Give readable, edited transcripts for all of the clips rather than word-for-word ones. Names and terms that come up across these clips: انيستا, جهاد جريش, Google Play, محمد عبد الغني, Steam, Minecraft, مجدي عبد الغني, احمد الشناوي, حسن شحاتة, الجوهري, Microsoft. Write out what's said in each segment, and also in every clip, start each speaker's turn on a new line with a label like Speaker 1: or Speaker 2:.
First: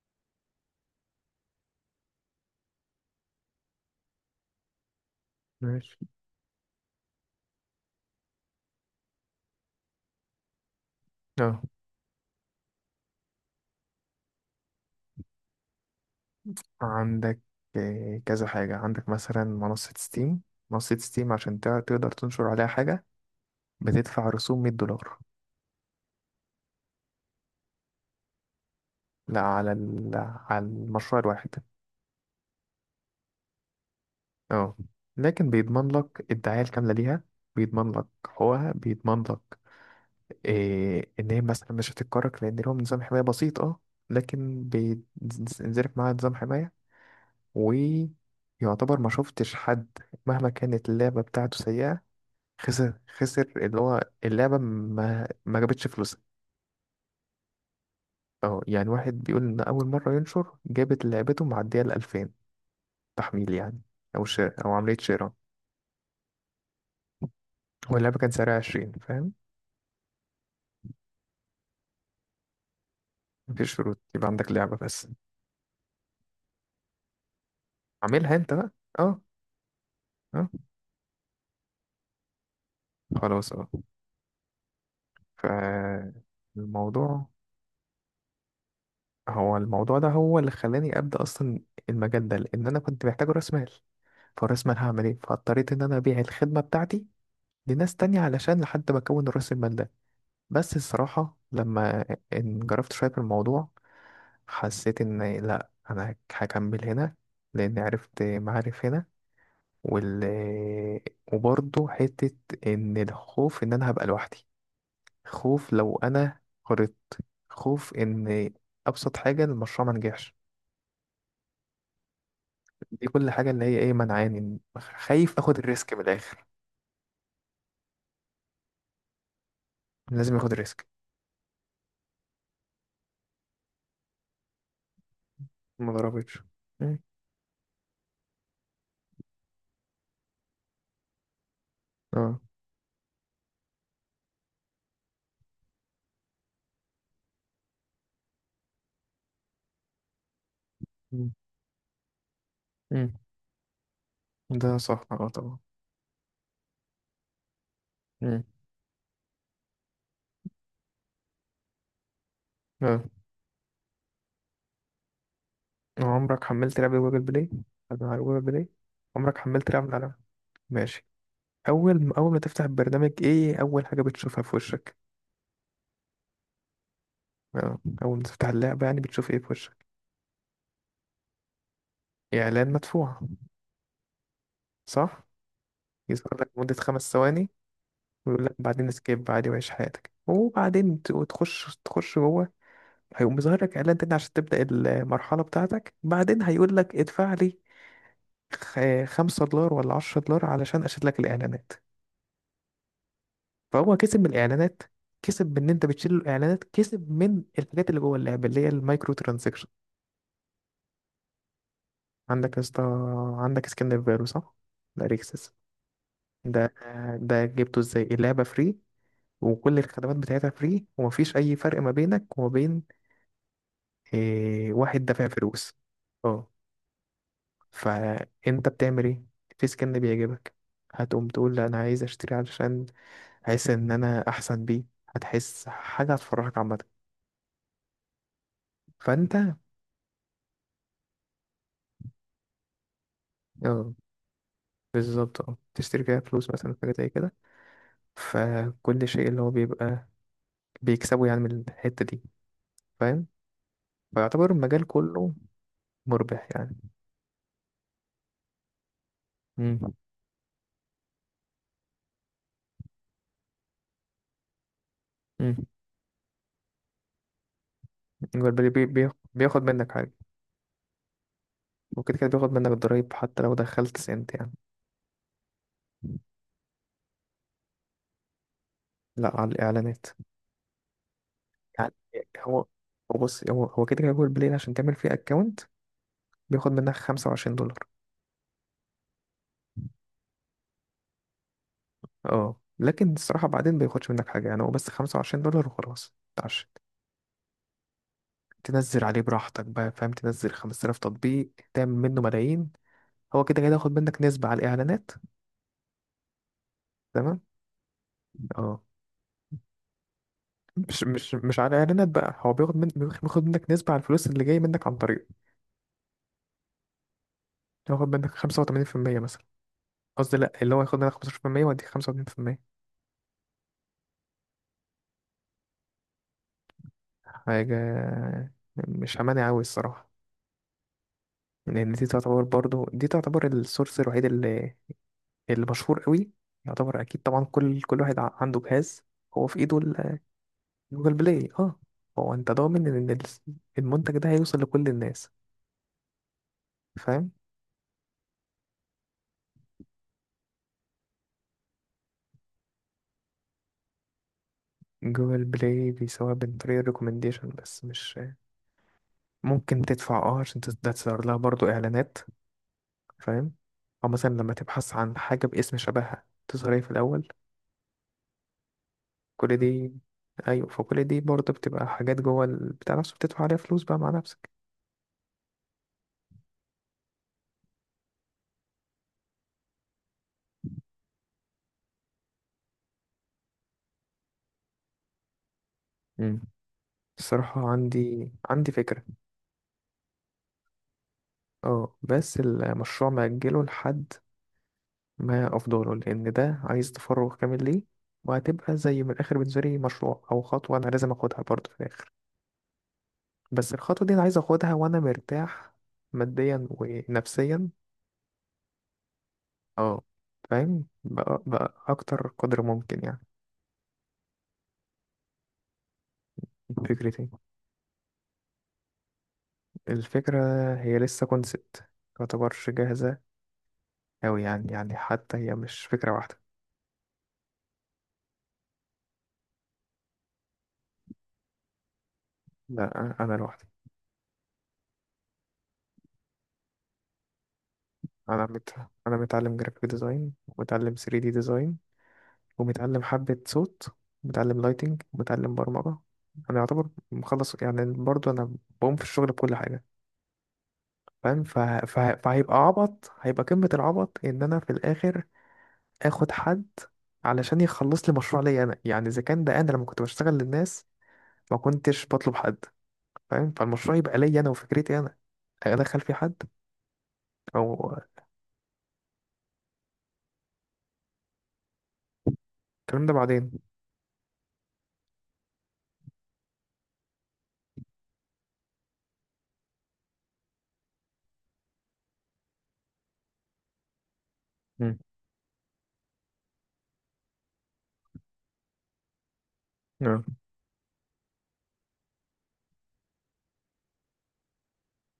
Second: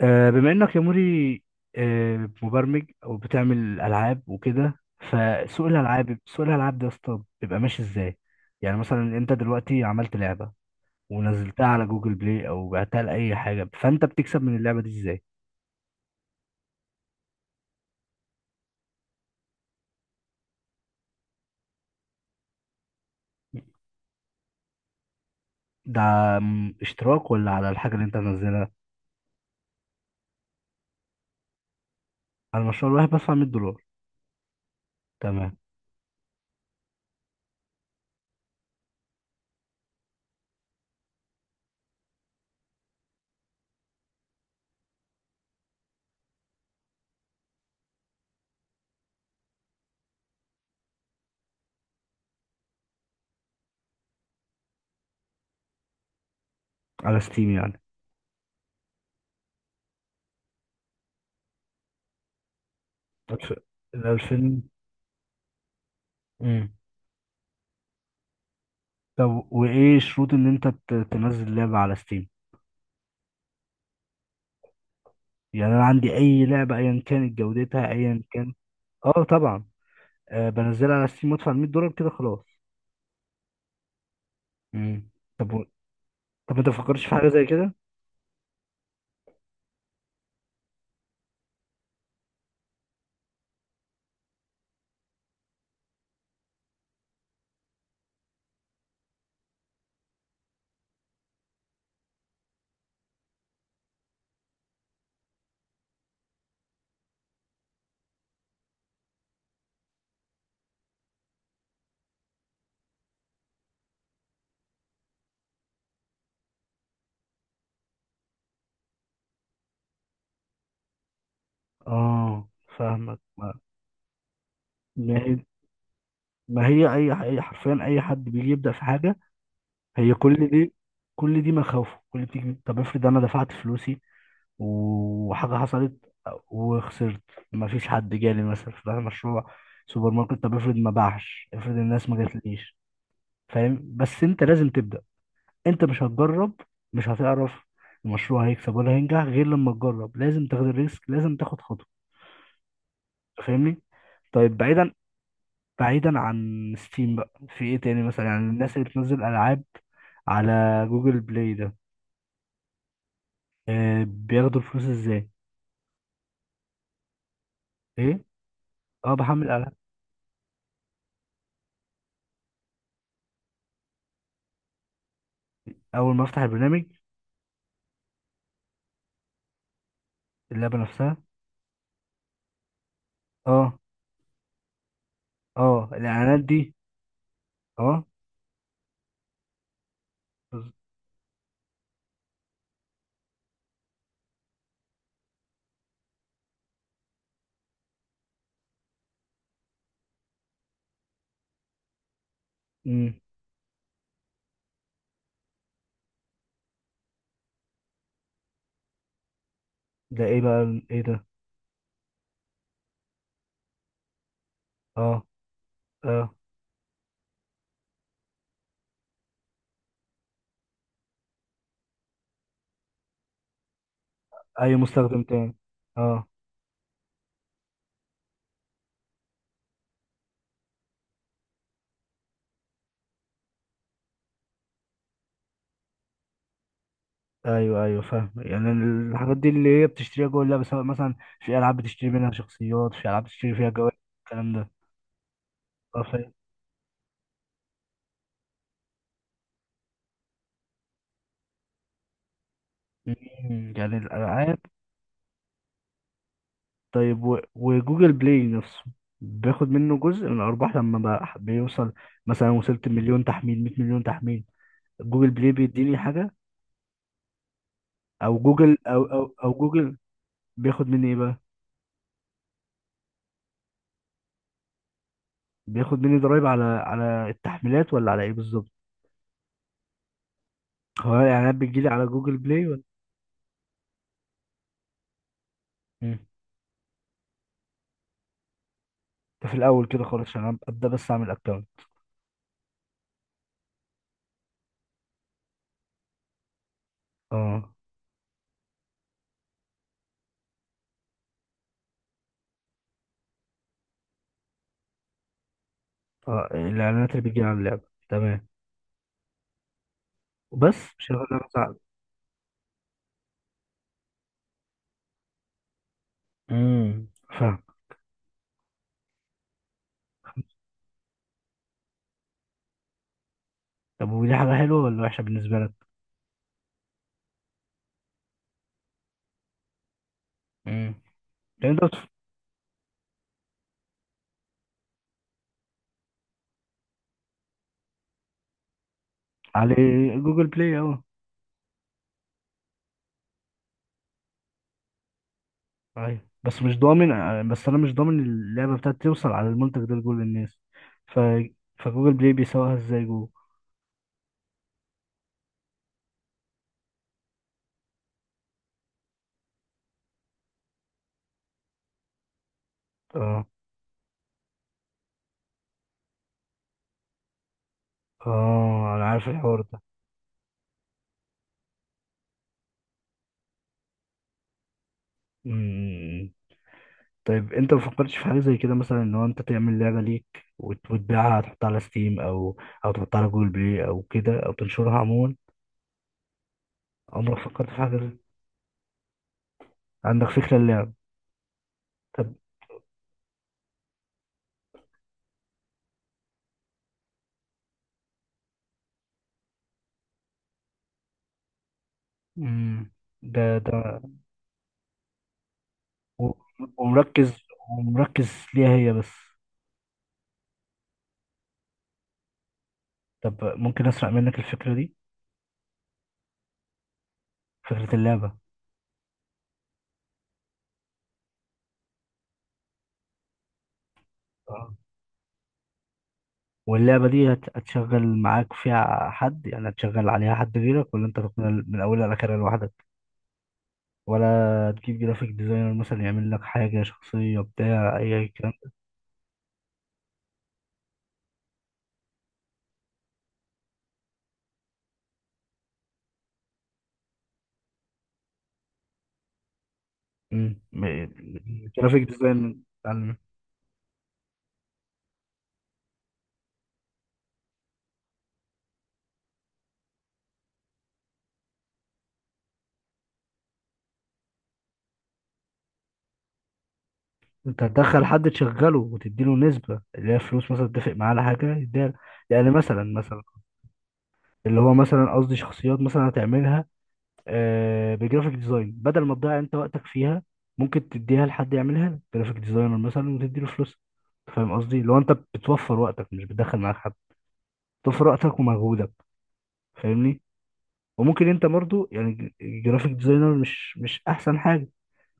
Speaker 1: بما انك يا موري، مبرمج او بتعمل العاب وكده. فسوق
Speaker 2: ماشي.
Speaker 1: الالعاب، سوق الالعاب ده يا اسطى بيبقى ماشي ازاي؟ يعني مثلا انت دلوقتي عملت لعبه
Speaker 2: اه
Speaker 1: ونزلتها على جوجل بلاي او بعتها لاي حاجه، فانت بتكسب من اللعبه دي ازاي؟
Speaker 2: عندك، كذا حاجة. عندك مثلا منصة ستيم عشان تقدر تنشر عليها حاجة. بتدفع رسوم $100.
Speaker 1: ده اشتراك ولا على الحاجه اللي انت منزلها؟
Speaker 2: لا على على المشروع الواحد.
Speaker 1: على المشروع الواحد بدفع $100.
Speaker 2: اه، لكن
Speaker 1: تمام.
Speaker 2: بيضمن لك الدعاية الكاملة ليها. بيضمن لك حقوقها، بيضمن لك إيه، إن هي مثلا مش هتتكرك، لأن لهم نظام حماية بسيط. اه لكن بينزلك معاها نظام حماية، ويعتبر ما شفتش حد مهما كانت اللعبة بتاعته سيئة. خسر اللي هو اللعبة ما جابتش فلوسها.
Speaker 1: على ستيم يعني.
Speaker 2: اه، يعني واحد بيقول إن أول مرة ينشر جابت لعبته معدية الـ2000 تحميل،
Speaker 1: الف-
Speaker 2: يعني أو شراء
Speaker 1: الألفين.
Speaker 2: أو عملية شراء.
Speaker 1: مم.
Speaker 2: واللعبة كان سعرها 20، فاهم.
Speaker 1: طب وايه شروط ان انت تنزل لعبه على ستيم؟
Speaker 2: مفيش شروط، يبقى عندك لعبة بس.
Speaker 1: يعني انا عندي اي لعبه ايا كانت جودتها ايا
Speaker 2: عاملها
Speaker 1: كان.
Speaker 2: أنت بقى. اه.
Speaker 1: اه طبعا.
Speaker 2: اه،
Speaker 1: بنزلها على ستيم وادفع $100 كده خلاص.
Speaker 2: خلاص. اه.
Speaker 1: مم. طب و... طب ما تفكرش في حاجه
Speaker 2: فالموضوع،
Speaker 1: زي كده؟
Speaker 2: هو الموضوع ده هو اللي خلاني أبدأ أصلا المجال ده، لأن أنا كنت محتاج رأس مال. فرأس مال هعمل إيه، فاضطريت إن أنا أبيع الخدمة بتاعتي لناس تانية علشان لحد ما أكون رأس المال. بس الصراحة لما انجرفت شوية في الموضوع، حسيت إن لأ، أنا هكمل هنا، لأن عرفت معارف هنا. وال وبرضه حتة، إن الخوف إن أنا هبقى لوحدي، خوف لو أنا غلطت، خوف إن أبسط حاجة المشروع ما نجحش.
Speaker 1: اه
Speaker 2: دي
Speaker 1: فاهمك.
Speaker 2: كل حاجة
Speaker 1: ما،
Speaker 2: اللي هي إيه، منعاني
Speaker 1: ما هي
Speaker 2: خايف آخد الريسك من الآخر.
Speaker 1: اي حرفيا اي حد بيجي يبدا في حاجه، هي
Speaker 2: لازم آخد الريسك.
Speaker 1: كل دي مخاوفه. كل دي، طب افرض انا دفعت فلوسي وحاجه
Speaker 2: ما
Speaker 1: حصلت
Speaker 2: ضربتش. مم.
Speaker 1: وخسرت، ما فيش حد جالي مثلا في مشروع سوبر ماركت. طب افرض ما باعش، افرض الناس ما
Speaker 2: اه.
Speaker 1: جاتليش. فاهم؟ بس انت لازم تبدا. انت مش هتجرب، مش هتعرف المشروع هيكسب ولا هينجح غير لما تجرب. لازم تاخد الريسك،
Speaker 2: مم.
Speaker 1: لازم تاخد خطوة.
Speaker 2: مم.
Speaker 1: فاهمني؟ طيب
Speaker 2: ده
Speaker 1: بعيدا،
Speaker 2: صح. اه طبعا.
Speaker 1: بعيدا عن ستيم بقى، في ايه تاني مثلا؟ يعني
Speaker 2: مم.
Speaker 1: الناس اللي بتنزل العاب على جوجل بلاي ده،
Speaker 2: اه.
Speaker 1: بياخدوا الفلوس ازاي؟
Speaker 2: عمرك حملت لعبة جوجل بلاي؟ أنا على
Speaker 1: ايه؟
Speaker 2: جوجل بلاي،
Speaker 1: اه
Speaker 2: عمرك
Speaker 1: بحمل
Speaker 2: حملت
Speaker 1: العاب.
Speaker 2: لعبة على. ماشي. أول ما تفتح البرنامج، إيه أول حاجة بتشوفها في وشك؟
Speaker 1: اول ما افتح البرنامج
Speaker 2: أول ما تفتح اللعبة، يعني بتشوف إيه في وشك؟
Speaker 1: اللعبة نفسها.
Speaker 2: إعلان مدفوع،
Speaker 1: اه.
Speaker 2: صح؟
Speaker 1: اه
Speaker 2: يظهر
Speaker 1: الاعلانات
Speaker 2: لك مدة
Speaker 1: دي.
Speaker 2: 5 ثواني،
Speaker 1: اه.
Speaker 2: ويقول لك بعدين سكيب عادي وعيش حياتك،
Speaker 1: بز-
Speaker 2: وبعدين وتخش، تخش جوه. هيقوم مظهر لك إعلان تاني عشان تبدأ المرحلة بتاعتك، بعدين هيقول لك ادفع لي $5 ولا $10 علشان أشد لك الإعلانات.
Speaker 1: مم.
Speaker 2: فهو كسب من الاعلانات، كسب من ان انت بتشيل الاعلانات، كسب من الحاجات اللي جوه اللعبه، اللي هي المايكرو ترانزكشن.
Speaker 1: ده ايه بقى، ايه ده؟
Speaker 2: عندك يا اسطى، عندك سكن فيرو، صح؟ ده
Speaker 1: اه.
Speaker 2: ريكسس.
Speaker 1: اه.
Speaker 2: ده، جبته ازاي؟ اللعبه فري، وكل الخدمات بتاعتها فري، ومفيش اي فرق ما بينك وما بين إيه،
Speaker 1: اي
Speaker 2: واحد
Speaker 1: مستخدم
Speaker 2: دافع
Speaker 1: تاني.
Speaker 2: فلوس.
Speaker 1: اه.
Speaker 2: اه، فانت بتعمل ايه؟ في سكن بيعجبك، هتقوم تقول لا انا عايز اشتري علشان احس ان انا احسن بيه، هتحس حاجه هتفرحك عامه.
Speaker 1: ايوه، ايوه، فاهم يعني.
Speaker 2: فانت،
Speaker 1: الحاجات دي اللي هي بتشتريها جوه اللعبه، سواء مثلا في العاب بتشتري منها شخصيات، في العاب بتشتري فيها
Speaker 2: اه
Speaker 1: جوائز، الكلام ده.
Speaker 2: بالظبط، اه،
Speaker 1: اه
Speaker 2: تشتري فيها
Speaker 1: فاهم.
Speaker 2: فلوس مثلا، حاجة زي كده. فكل شيء اللي هو بيبقى بيكسبه يعني من الحتة دي، فاهم.
Speaker 1: مم، يعني
Speaker 2: فيعتبر
Speaker 1: الالعاب.
Speaker 2: المجال كله مربح يعني.
Speaker 1: طيب، وجوجل بلاي نفسه بياخد
Speaker 2: امم.
Speaker 1: منه جزء من الارباح لما بقى بيوصل مثلا، وصلت مليون تحميل، 100 مليون تحميل، جوجل بلاي
Speaker 2: امم.
Speaker 1: بيديني حاجه؟ او
Speaker 2: هو البلي-
Speaker 1: جوجل،
Speaker 2: بي- بي-
Speaker 1: او
Speaker 2: بياخد منك
Speaker 1: جوجل
Speaker 2: حاجة.
Speaker 1: بياخد مني ايه بقى؟
Speaker 2: وكده كده بياخد منك الضرايب حتى لو دخلت سنت يعني.
Speaker 1: بياخد مني ضرايب على التحميلات ولا على ايه بالظبط؟
Speaker 2: لا، على الإعلانات،
Speaker 1: هو الاعلانات بتجيلي
Speaker 2: يعني
Speaker 1: على جوجل
Speaker 2: هو،
Speaker 1: بلاي
Speaker 2: بص، هو كده كده جوجل بلاي عشان تعمل فيه أكونت
Speaker 1: ولا
Speaker 2: بياخد منك $25.
Speaker 1: ده في الاول كده خالص عشان ابدا، بس اعمل اكونت؟
Speaker 2: اه، لكن الصراحة بعدين بياخدش منك حاجة، يعني هو بس $25 وخلاص.
Speaker 1: اه.
Speaker 2: تنزل عليه براحتك بقى، فاهم، تنزل 5000 تطبيق تعمل منه ملايين. هو كده كده هياخد منك نسبة على الإعلانات.
Speaker 1: اه الاعلانات اللي
Speaker 2: تمام.
Speaker 1: بتجي على اللعبه. تمام.
Speaker 2: اه.
Speaker 1: وبس؟
Speaker 2: مش
Speaker 1: مش هياخد
Speaker 2: مش
Speaker 1: منك
Speaker 2: مش على
Speaker 1: ساعه؟
Speaker 2: الإعلانات بقى، هو بياخد من، بياخد منك نسبة على الفلوس اللي جاية منك عن طريقه.
Speaker 1: امم. فاهم.
Speaker 2: هياخد منك 85% مثلا، قصدي لأ، اللي هو هياخد منك 15% ويديك 85%.
Speaker 1: طب ودي حاجه حلوه ولا وحشه بالنسبه لك؟
Speaker 2: حاجة مش أمانة أوي الصراحة.
Speaker 1: امم. لان انت
Speaker 2: لأن دي تعتبر، برضو دي تعتبر السورس الوحيد اللي مشهور قوي. يعتبر أكيد طبعا كل واحد عنده جهاز هو في
Speaker 1: على
Speaker 2: إيده.
Speaker 1: جوجل بلاي اه.
Speaker 2: جوجل بلاي. اه. هو انت ضامن ان المنتج ده هيوصل لكل الناس،
Speaker 1: ايوه، بس مش ضامن.
Speaker 2: فاهم.
Speaker 1: بس انا مش ضامن اللعبه بتاعتي توصل على المنتج ده لكل الناس. ف، فجوجل بلاي بيسوقها ازاي؟ جوجل.
Speaker 2: جوجل بلاي بيسويها عن طريق الريكومنديشن، بس مش ممكن تدفع عشان ده تظهر لها برضو اعلانات،
Speaker 1: اه.
Speaker 2: فاهم. او مثلا لما تبحث عن حاجة باسم شبهها تظهر ايه في الاول.
Speaker 1: اه انا عارف
Speaker 2: كل
Speaker 1: الحوار
Speaker 2: دي، ايوه، فكل دي برضو بتبقى حاجات جوه بتاع نفسه، بتدفع عليها فلوس بقى مع نفسك.
Speaker 1: ده. طيب انت ما فكرتش في حاجه زي كده مثلا، ان هو انت تعمل لعبه ليك، وتبيعها، تحطها على ستيم او، او تحطها على جوجل بلاي او كده، او تنشرها عموما؟
Speaker 2: مم.
Speaker 1: عمرك فكرت
Speaker 2: الصراحة
Speaker 1: في حاجه زي؟
Speaker 2: عندي فكرة.
Speaker 1: عندك فكره اللعب.
Speaker 2: اه،
Speaker 1: طب.
Speaker 2: بس المشروع مأجله لحد ما أفضله، لأن ده عايز تفرغ كامل ليه. وهتبقى زي من الآخر بالنسبة لي مشروع أو خطوة أنا لازم أخدها برضه في الآخر.
Speaker 1: امم. ده
Speaker 2: بس
Speaker 1: ده.
Speaker 2: الخطوة دي أنا عايز أخدها وأنا مرتاح
Speaker 1: و-
Speaker 2: ماديا
Speaker 1: ومركز
Speaker 2: ونفسيا.
Speaker 1: ومركز ليها هي بس.
Speaker 2: اه، فاهم بقى أكتر قدر ممكن يعني.
Speaker 1: طب ممكن اسرق منك الفكره دي،
Speaker 2: فكرتي،
Speaker 1: فكره اللعبه؟
Speaker 2: الفكرة هي لسه كونسبت، متعتبرش جاهزة أوي،
Speaker 1: اه،
Speaker 2: يعني حتى هي مش فكرة واحدة.
Speaker 1: واللعبه دي هتشغل معاك فيها حد يعني؟ هتشغل عليها حد غيرك ولا انت تكون من اولها لاخرها لوحدك؟
Speaker 2: لا، أنا لوحدي.
Speaker 1: ولا تجيب جرافيك ديزاينر مثلا يعمل لك حاجة شخصية، بتاع أي
Speaker 2: أنا
Speaker 1: كلام؟
Speaker 2: مت... أنا متعلم جرافيك ديزاين، ومتعلم 3D ديزاين، ومتعلم حبة صوت، ومتعلم لايتنج، ومتعلم برمجة. أنا يعتبر مخلص يعني، برضو أنا بقوم في الشغل بكل حاجة.
Speaker 1: مم.
Speaker 2: فاهم.
Speaker 1: الجرافيك ديزاينر.
Speaker 2: فهيبقى عبط،
Speaker 1: بتاع-
Speaker 2: هيبقى قمة العبط إن أنا في الآخر آخد حد علشان يخلص لي مشروع ليا أنا، يعني إذا كان ده أنا لما كنت بشتغل للناس ما كنتش بطلب حد، فاهم. فالمشروع يبقى ليا أنا وفكرتي أنا، أدخل فيه حد
Speaker 1: أنت
Speaker 2: أو
Speaker 1: هتدخل حد تشغله وتديله نسبة اللي هي فلوس مثلا، تتفق معاه على حاجة يديها. يعني مثلا
Speaker 2: الكلام ده
Speaker 1: مثلا
Speaker 2: بعدين.
Speaker 1: اللي هو مثلا قصدي شخصيات مثلا هتعملها، بجرافيك ديزاين، بدل ما تضيع أنت وقتك فيها، ممكن تديها لحد يعملها لك، جرافيك ديزاينر مثلا، وتديله فلوس. فاهم قصدي؟ لو
Speaker 2: مم.
Speaker 1: أنت بتوفر وقتك مش بتدخل معاك حد، بتوفر وقتك ومجهودك، فاهمني؟
Speaker 2: اه.
Speaker 1: وممكن انت برضو يعني جرافيك ديزاينر مش احسن حاجه.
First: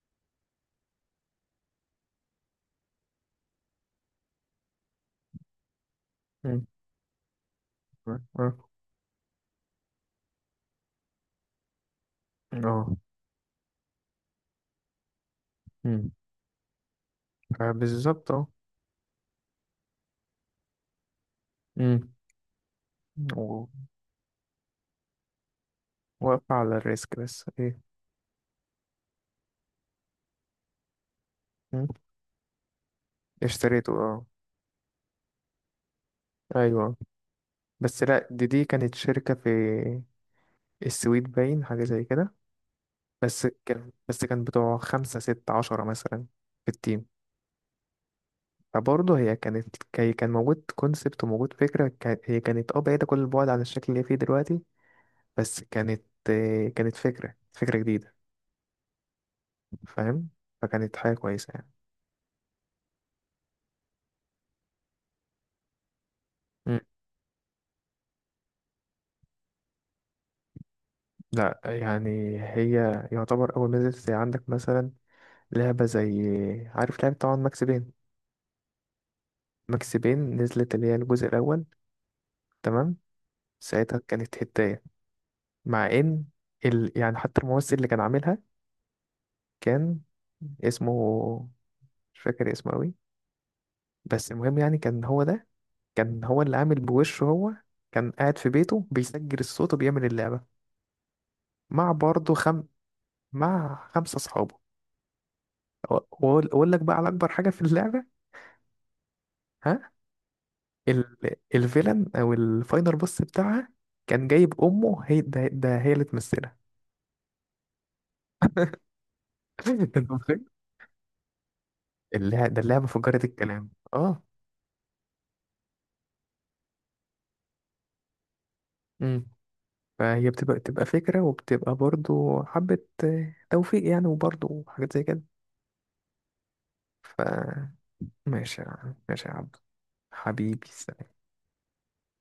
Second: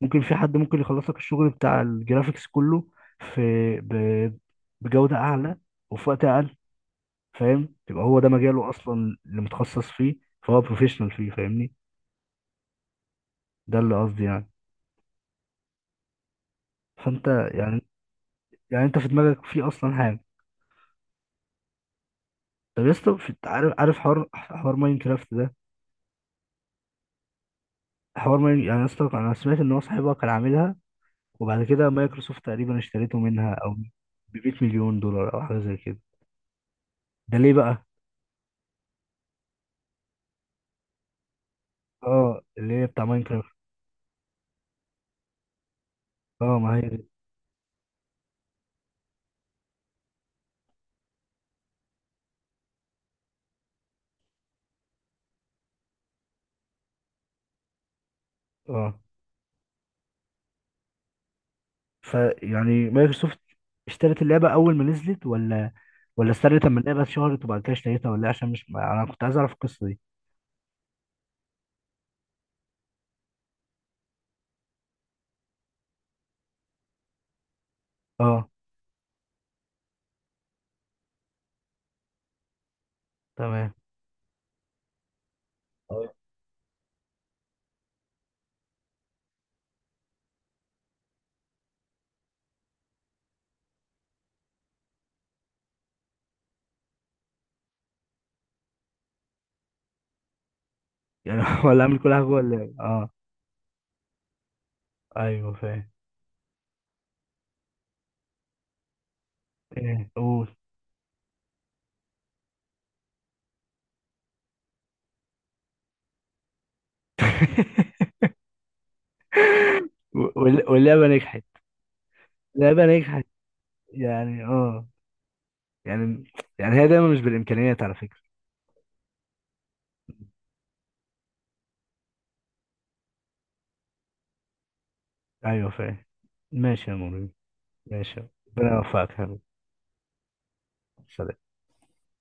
Speaker 1: ممكن في حد ممكن يخلص لك الشغل بتاع الجرافيكس كله، في، ب... بجوده اعلى وفي وقت اقل.
Speaker 2: مم.
Speaker 1: فاهم؟ يبقى هو
Speaker 2: تمام.
Speaker 1: ده
Speaker 2: اه.
Speaker 1: مجاله اصلا اللي متخصص فيه، فهو بروفيشنال فيه. فاهمني؟
Speaker 2: اه.
Speaker 1: ده اللي قصدي يعني.
Speaker 2: مم.
Speaker 1: فانت
Speaker 2: آه،
Speaker 1: يعني،
Speaker 2: بالظبط. اه.
Speaker 1: يعني انت في دماغك في اصلا حاجه. طب يا اسطى عارف،
Speaker 2: مم.
Speaker 1: حوار، ماين كرافت ده،
Speaker 2: واقفة على الريسك بس ايه.
Speaker 1: حوار ماين. يعني يا اسطى انا سمعت ان هو صاحبها كان عاملها، وبعد
Speaker 2: مم.
Speaker 1: كده مايكروسوفت تقريبا اشتريته منها، او ب
Speaker 2: اشتريته اه.
Speaker 1: 100 مليون دولار او حاجه زي كده.
Speaker 2: ايوه،
Speaker 1: ده ليه بقى؟
Speaker 2: بس لا، دي كانت شركة في السويد باين حاجة زي كده.
Speaker 1: اه، اللي هي بتاع
Speaker 2: بس
Speaker 1: ماينكرافت.
Speaker 2: كان بس كان بتوع خمسة ستة عشرة مثلا
Speaker 1: اه،
Speaker 2: في
Speaker 1: ما هي
Speaker 2: التيم.
Speaker 1: دي.
Speaker 2: فبرضه هي كانت، هي كان موجود كونسبت وموجود فكرة. هي كانت بعيدة كل البعد عن الشكل اللي هي فيه دلوقتي. بس كانت، كانت فكرة جديدة،
Speaker 1: اه.
Speaker 2: فاهم، فكانت حاجة كويسة يعني.
Speaker 1: فيعني مايكروسوفت اشترت اللعبه اول ما نزلت، ولا، ولا استنت لما
Speaker 2: مم.
Speaker 1: اللعبه اتشهرت وبعد كده اشتريتها، ولا إيه؟ عشان مش انا كنت عايز اعرف القصه دي.
Speaker 2: لا يعني، هي يعتبر أول ما نزلت زي عندك مثلا لعبة زي، عارف لعبة طبعا ماكس بين.
Speaker 1: اه.
Speaker 2: ماكس بين نزلت، اللي هي الجزء الأول. تمام.
Speaker 1: تمام.
Speaker 2: ساعتها كانت هداية، مع
Speaker 1: اه.
Speaker 2: إن يعني حتى الممثل اللي كان عاملها، كان اسمه، مش فاكر اسمه أوي. بس المهم يعني كان هو ده، كان هو اللي عامل بوشه هو، كان قاعد في بيته بيسجل الصوت وبيعمل اللعبة
Speaker 1: يعني ولا
Speaker 2: مع
Speaker 1: اعمل كل حاجه
Speaker 2: برضه
Speaker 1: جوه
Speaker 2: خم...
Speaker 1: اللعبه اه.
Speaker 2: مع 5 أصحابه.
Speaker 1: ايوه فاهم.
Speaker 2: وأقول لك بقى على أكبر حاجة في اللعبة. ها.
Speaker 1: ايه، قول.
Speaker 2: ال... الفيلن او الفاينل بوس بتاعها، كان جايب امه هي، ده هي اللي تمثلها. انت متخيل.
Speaker 1: واللعبه نجحت. اللعبه
Speaker 2: اللعبه فجرت
Speaker 1: نجحت
Speaker 2: الكلام. اه.
Speaker 1: يعني. اه، يعني، هي دايما مش بالامكانيات على فكره.
Speaker 2: امم. فهي بتبقى فكره، وبتبقى برضو حبه توفيق يعني، وبرضو حاجات زي كده.
Speaker 1: ايوه فاهم. ماشي يا
Speaker 2: ف
Speaker 1: موري. ماشي. ربنا يوفقك يا
Speaker 2: ماشي يا
Speaker 1: حبيبي.
Speaker 2: عبد. حبيبي.
Speaker 1: سلام.